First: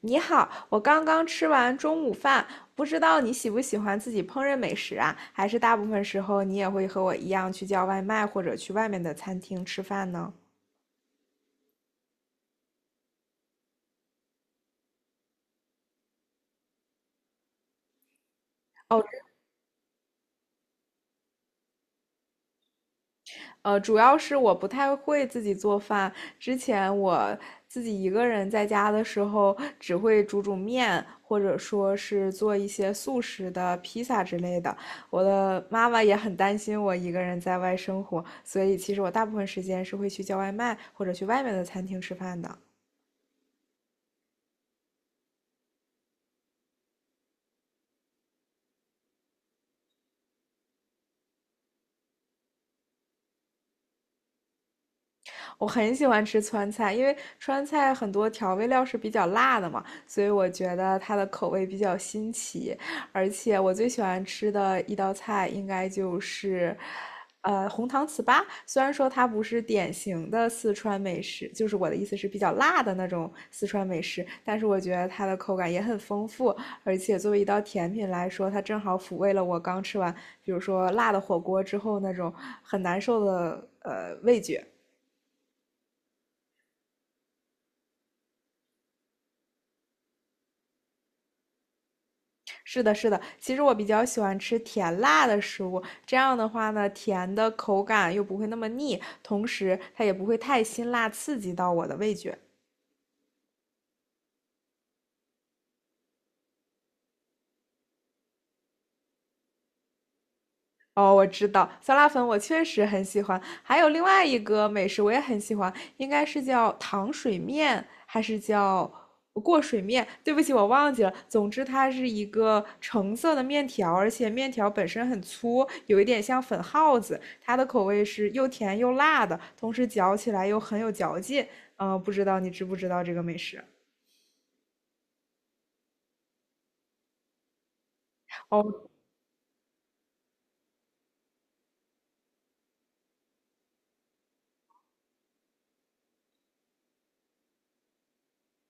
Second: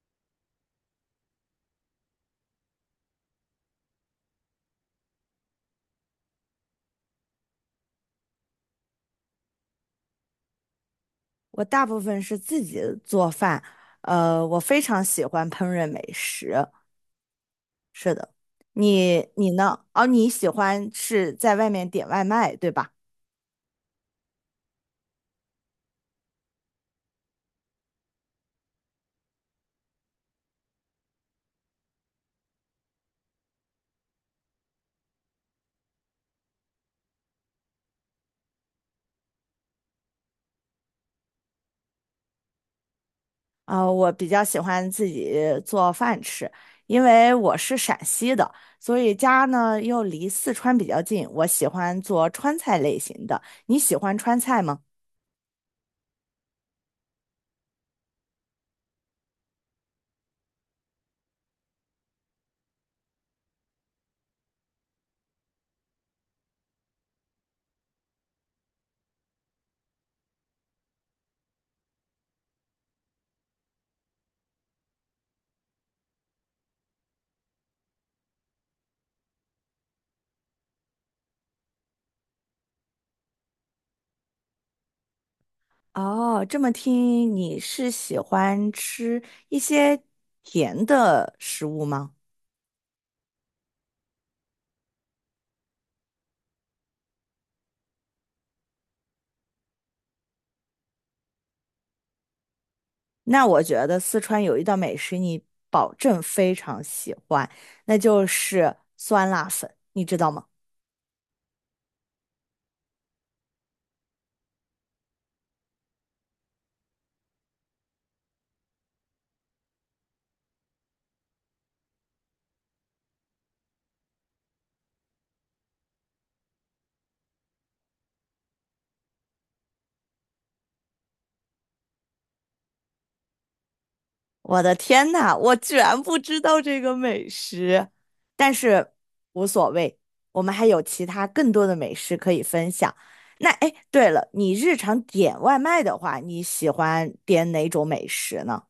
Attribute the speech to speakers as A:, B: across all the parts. A: 你好，我刚刚吃完中午饭，不知道你喜不喜欢自己烹饪美食啊？还是大部分时候你也会和我一样去叫外卖或者去外面的餐厅吃饭呢？
B: 我大部分是自己做饭，我非常喜欢烹饪美食。是的，
A: 哦，
B: 你呢？哦，你喜欢是在外面点外卖，对吧？
A: 主要是我不太会自己做饭。之前我自己一个人在家的时候，只会煮煮面，或者说是做一些速食的披萨之类的。我的妈妈也很担心我一个人在外生活，所以其实我大部分时间是会去叫外卖或者去外面的餐厅吃饭的。
B: 啊、我比较喜欢自己做饭吃，因为我是陕西的，所以家呢又离四川比较近，我喜欢做川菜类型的。你喜欢川菜吗？
A: 我很喜欢吃川菜，因为川菜很多调味料是比较辣的嘛，所以我觉得它的口味比较新奇。而且我最喜欢吃的一道菜应该就是，红糖糍粑。虽然说它不是典型的四川美食，就是我的意思是比较辣的那种四川美食，但是我觉得它的口感也很丰富，而且作为一道甜品来说，它正好抚慰了我刚吃完，比如说辣的火锅之后那种很难受的味觉。
B: 哦，这么听你是喜欢吃一些甜的食物吗？
A: 是的，是的。其实我比较喜欢吃甜辣的食物，这样的话呢，甜的口感又不会那么腻，同时它也不会太辛辣刺激到我的味觉。
B: 那我觉得四川有一道美食你保证非常喜欢，那就是酸辣粉，你知道吗？
A: 哦，我知道，酸辣粉我确实很喜欢，还有另外一个美食我也很喜欢，应该是叫糖水面，还是叫过水面？对不起，我忘记了。总之，它是一个橙色的面条，而且面条本身很粗，有一点像粉耗子。它的口味是又甜又辣的，同时嚼起来又很有嚼劲。嗯、不知道你知不知道这个美食？
B: 我的天呐，我居然不知道这个美食，但
A: 哦。
B: 是无所谓，我们还有其他更多的美食可以分享。那哎，诶对了，你日常点外卖的话，你喜欢点哪种美食呢？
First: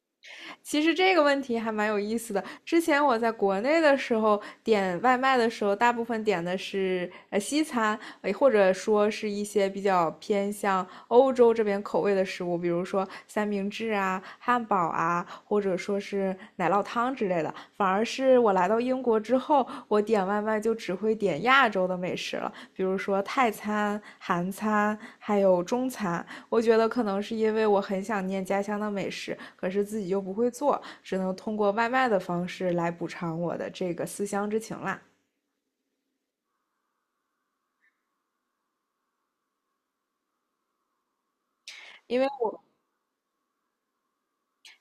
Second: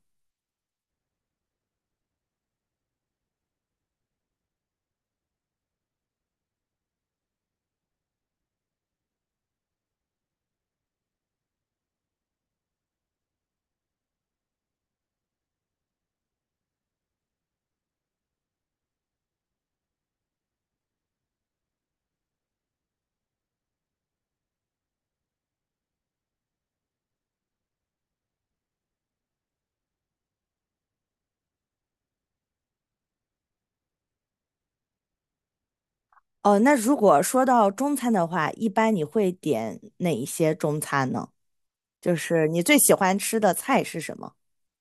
A: 其实这个问题还蛮有意思的。之前我在国内的时候点外卖的时候，大部分点的是西餐，或者说是一些比较偏向欧洲这边口味的食物，比如说三明治啊、汉堡啊，或者说是奶酪汤之类的。反而是我来到英国之后，我点外卖就只会点亚洲的美食了，比如说泰餐、韩餐，还有中餐。我觉得可能是因为我很想念家乡的美食，可是自己又不会做，只能通过外卖的方式来补偿我的这个思乡之情啦。
B: 哦，那如果说到中餐的话，一般你会点哪一些中餐呢？就
A: 因为
B: 是你
A: 我
B: 最喜欢吃的菜是什么？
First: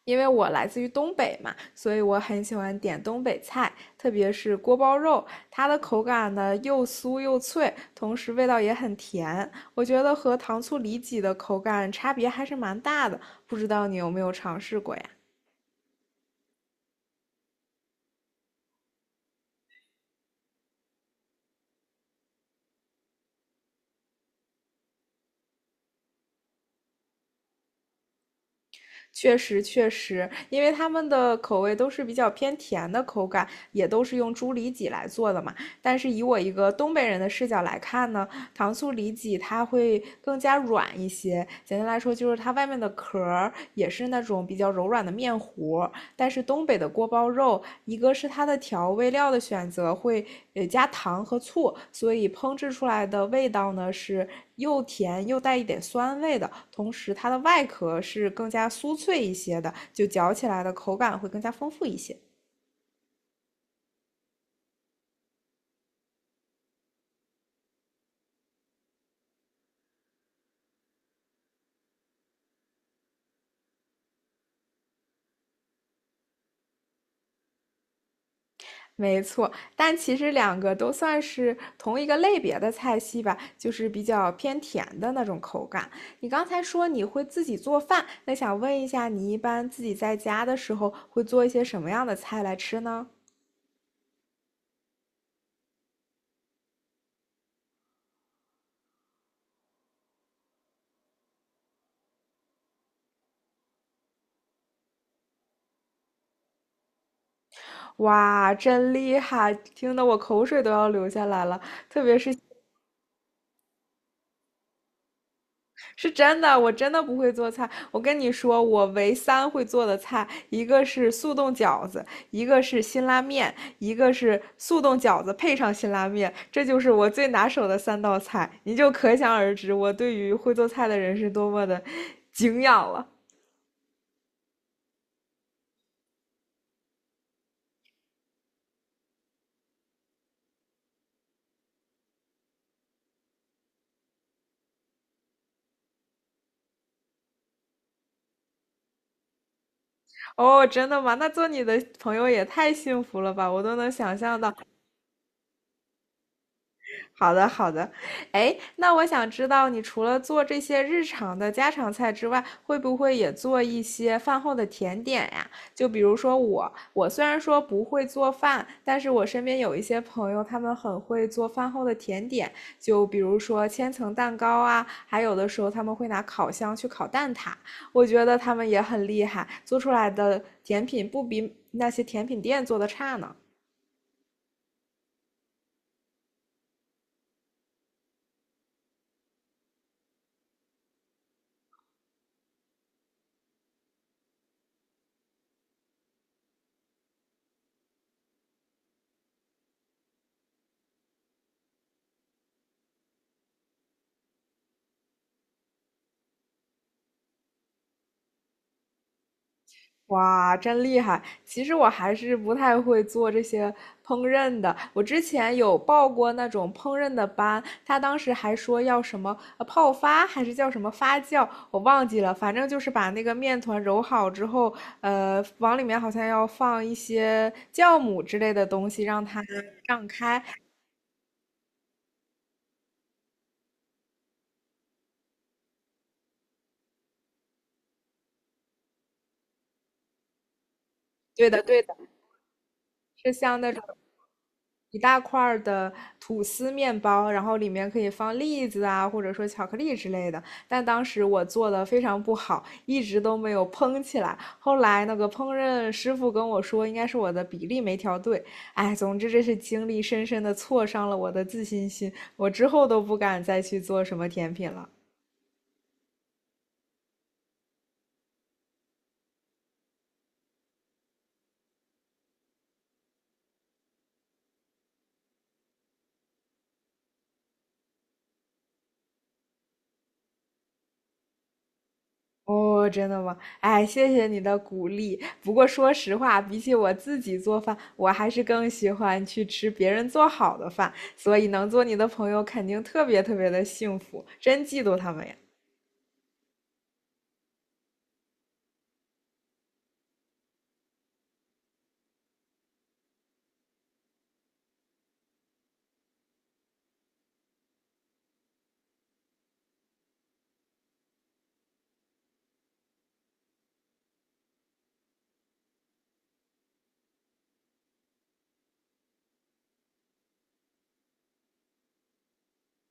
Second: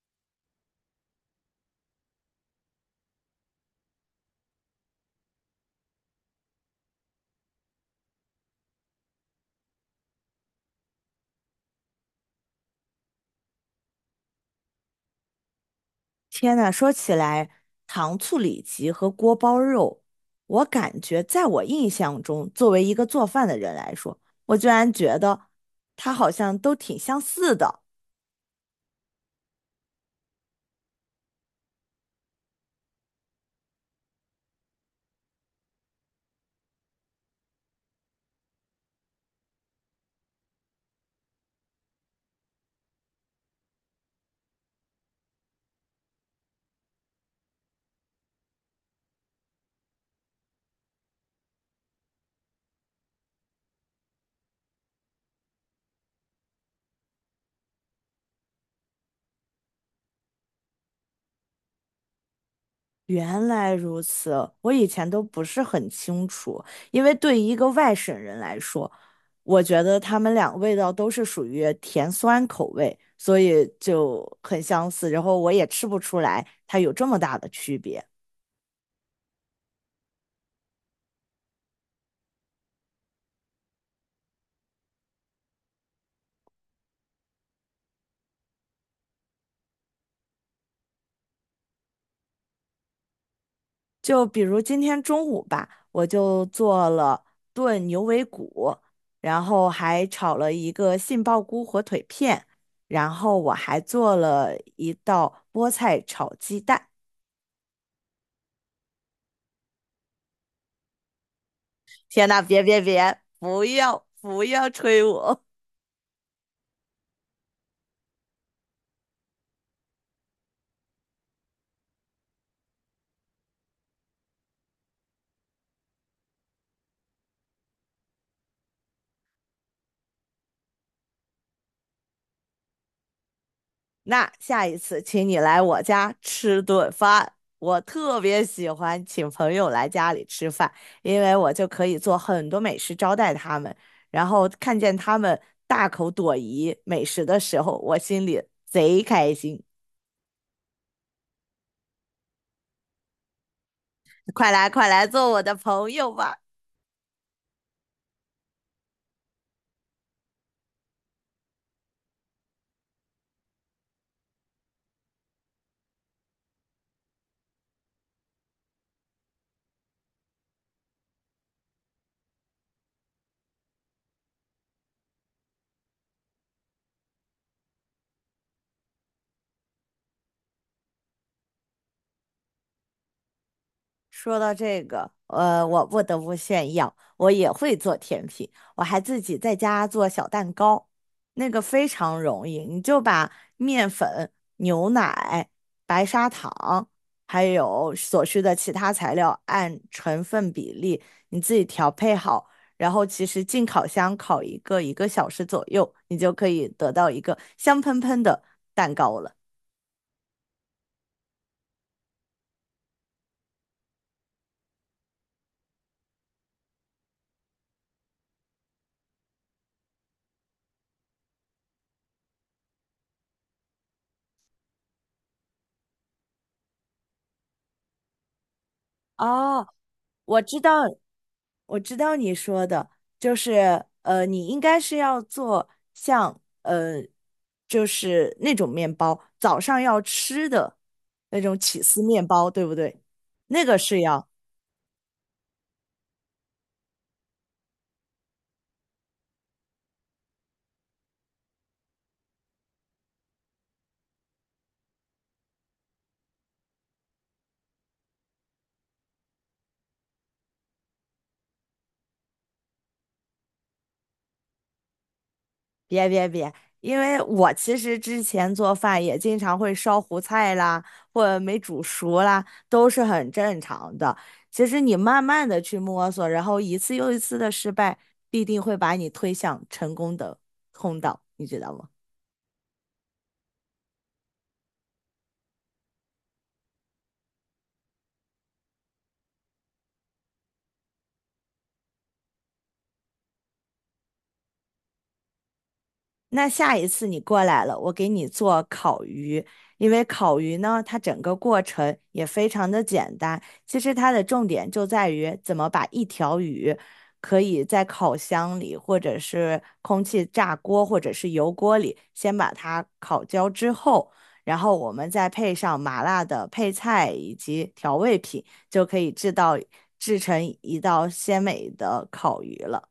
A: 因为我来自于东北嘛，所以我很喜欢点东北菜，特别是锅包肉，它的口感呢又酥又脆，同时味道也很甜。我觉得和糖醋里脊的口感差别还是蛮大的，不知道你有没有尝试过呀？
B: 天呐，说起来，糖醋里脊和锅包肉，我感觉在我印象中，作为一个做饭的人来说，我居然觉得它好像都挺相似的。
A: 确实确实，因为他们的口味都是比较偏甜的口感，也都是用猪里脊来做的嘛。但是以我一个东北人的视角来看呢，糖醋里脊它会更加软一些。简单来说，就是它外面的壳儿也是那种比较柔软的面糊，但是东北的锅包肉，一个是它的调味料的选择会加糖和醋，所以烹制出来的味道呢是又甜又带一点酸味的，同时它的外壳是更加酥脆一些的，就嚼起来的口感会更加丰富一些。
B: 原来如此，我以前都不是很清楚，因为对于一个外省人来说，我觉得他们俩味道都是属于甜酸口味，所以就很相似，然后我也吃不出来它有这么大的区别。
A: 没错，但其实两个都算是同一个类别的菜系吧，就是比较偏甜的那种口感。你刚才说你会自己做饭，那想问一下，你一般自己在家的时候会做一些什么样的菜来吃呢？
B: 就比如今天中午吧，我就做了炖牛尾骨，然后还炒了一个杏鲍菇火腿片，然后我还做了一道菠菜炒鸡蛋。
A: 哇，真厉害，听得我口水都要流下来了。特别
B: 天
A: 是
B: 呐，别别别，不要不要吹我！
A: 是真的，我真的不会做菜。我跟你说，我唯三会做的菜，一个是速冻饺子，一个是辛拉面，一个是速冻饺子配上辛拉面，这就是我最拿手的三道菜。你就可想而知，我对于会做菜的人是多么的敬仰了。
B: 那下一次请你来我家吃顿饭。我特别喜欢请朋友来家里吃饭，因为我就可以做很多美食招待他们，然后看见他们大口朵颐美食的时候，我心里贼开心。
A: 哦，真的吗？那做你的朋友也太幸福了吧！我都能想象
B: 快
A: 到
B: 来，快来做我的朋友吧！
A: 好的，好的。哎，那我想知道，你除了做这些日常的家常菜之外，会不会也做一些饭后的甜点呀？就比如说我，我虽然说不会做饭，但是我身边有一些朋友，他们很会做饭后的甜点，就比如说千层蛋糕啊，还有的时候他们会拿烤箱去烤蛋挞，我觉得他们也很厉害，做出来的甜品不比那些甜品店做的差呢。
B: 说到这个，我不得不炫耀，我也会做甜品，我还自己在家做小蛋糕，那个非常容易，你就把面粉、牛奶、白砂糖，还有所需的其他材料按成分比例你自己调配好，然后其实进烤箱烤一个小时左右，你就可以得到一个香喷喷的蛋糕了。
A: 哇，真厉害！其实我还是不太会做这些烹饪的。我之前有报过那种烹饪的班，他当时还说要什么泡发，还是叫什么发酵，我忘记了。反正就是把那个面团揉好之后，往里面好像要放一些酵母之类的东西，让它
B: 哦，
A: 胀开。
B: 我知道，我知道你说的，就是你应该是要做像就是那种面包，早上要吃的那
A: 对
B: 种
A: 的，对
B: 起
A: 的，
B: 司面包，对不对？
A: 是像
B: 那
A: 那
B: 个
A: 种
B: 是要，
A: 一大块儿的吐司面包，然后里面可以放栗子啊，或者说巧克力之类的。但当时我做的非常不好，一直都没有蓬起来。后来那个烹饪师傅跟我说，应该是我的比例没调对。哎，总之这是经历深深的挫伤了我的自信心，我之后都不敢再去做什么甜品了。
B: 别别别，因为我其实之前做饭也经常会烧糊菜啦，或者没煮熟啦，都是很正常的。其实你慢慢的去摸索，然后一次又一次的失败，必定会把你推向成功的通道，你知道吗？
A: 哦，真的吗？哎，谢谢你的鼓励。不过说实话，比起我自己做饭，我还是更喜欢去吃别人做好的饭。所以能做你的朋友，肯定特别特别的幸福，真嫉妒他们呀！
B: 那下一次你过来了，我给你做烤鱼，因为烤鱼呢，它整个过程也非常的简单。其实它的重点就在于怎么把一条鱼可以在烤箱里，或者是空气炸锅，或者是油锅里，先把它烤焦之后，然后我们再配上麻辣的配菜以及调味品，就可以制成一道鲜美的烤鱼了。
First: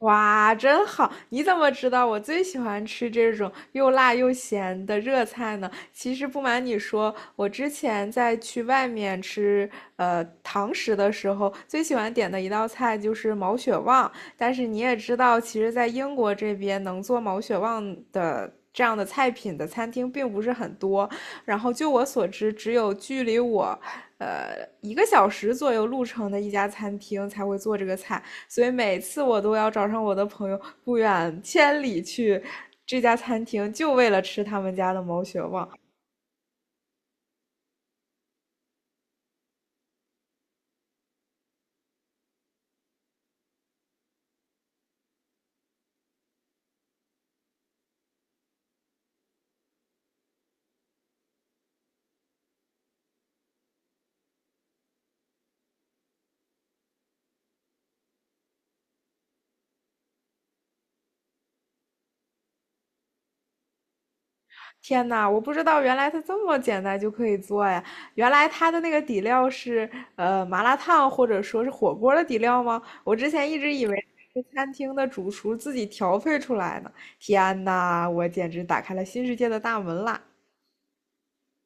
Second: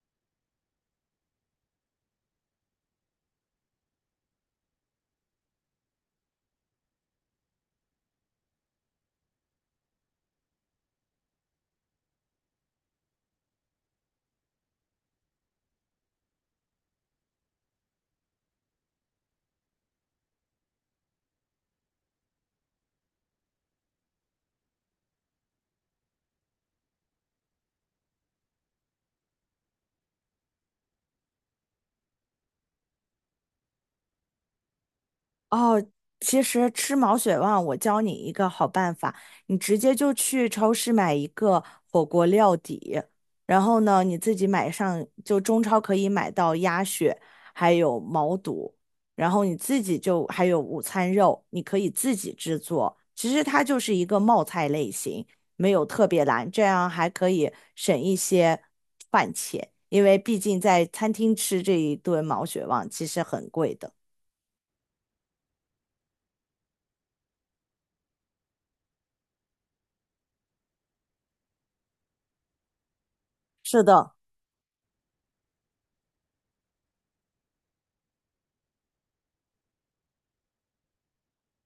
A: 哇，真好！你怎么知道我最喜欢吃这种又辣又咸的热菜呢？其实不瞒你说，我之前在去外面吃堂食的时候，最喜欢点的一道菜就是毛血旺。但是你也知道，其实，在英国这边能做毛血旺的这样的菜品的餐厅并不是很多。然后，就我所知，只有距离我，一个小时左右路程的一家餐厅才会做这个菜。所以每次我都要找上我的朋友，不远千里去这家餐厅，就为了吃他们家的毛血旺。
B: 哦，其实吃毛血旺，我教你一个好办法，你直接就去超市买一个火锅料底，然后呢，你自己买上，就中超可以买到鸭血，还有毛肚，然后你自己就还有午餐肉，你可以自己制作。其实它就是一个冒菜类型，没有特别难，这样还可以省一些饭钱，因为毕竟在餐厅吃这一顿毛血旺其实很贵的。
A: 天呐，我不知道原来它这么简单就可以做呀！原来它的那个底料是麻辣烫或者说是火锅的底料吗？我之前一直
B: 是
A: 以为
B: 的。
A: 是餐厅的主厨自己调配出来的。天呐，我简直打开了新世界的大门啦！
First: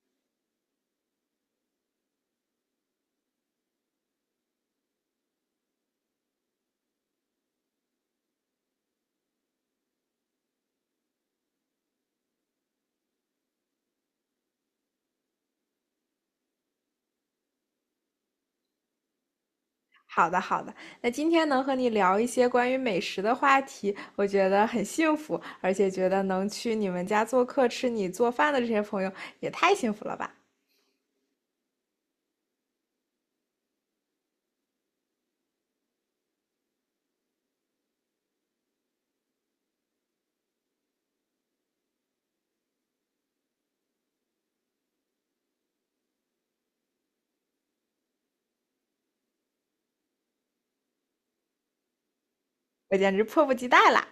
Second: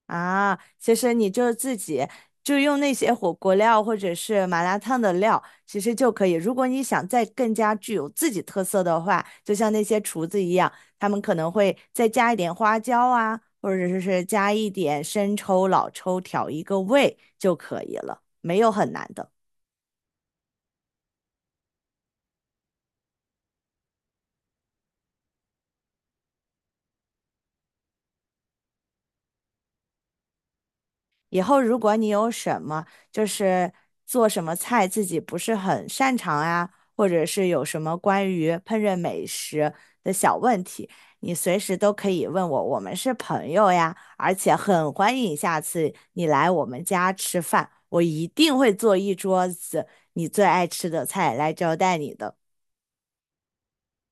B: 啊，其实你就自己就用那些火锅料或者是麻辣烫的料，其实就可以。如果你想再更加具有自己特色的话，就像那些厨子一样，他们可能会再加一点花椒啊，或者是加一点生抽、老抽，调一个味就可以了，没有很难的。
A: 好的，好的，那今天能和你聊一些关于美食的话题，我觉得很幸福，而且觉得能去你们家做客吃你做饭的这些朋友也太幸福了吧！
B: 以后如果你有什么就是做什么菜自己不是很擅长啊，或者是有什么关于烹饪美食的小问题，你随时都可以问我，我们是朋友呀，而且很欢迎下次你来我们家吃饭，我一定会做一桌子你最爱吃的菜来招待你的。
A: 我简直迫不及待啦！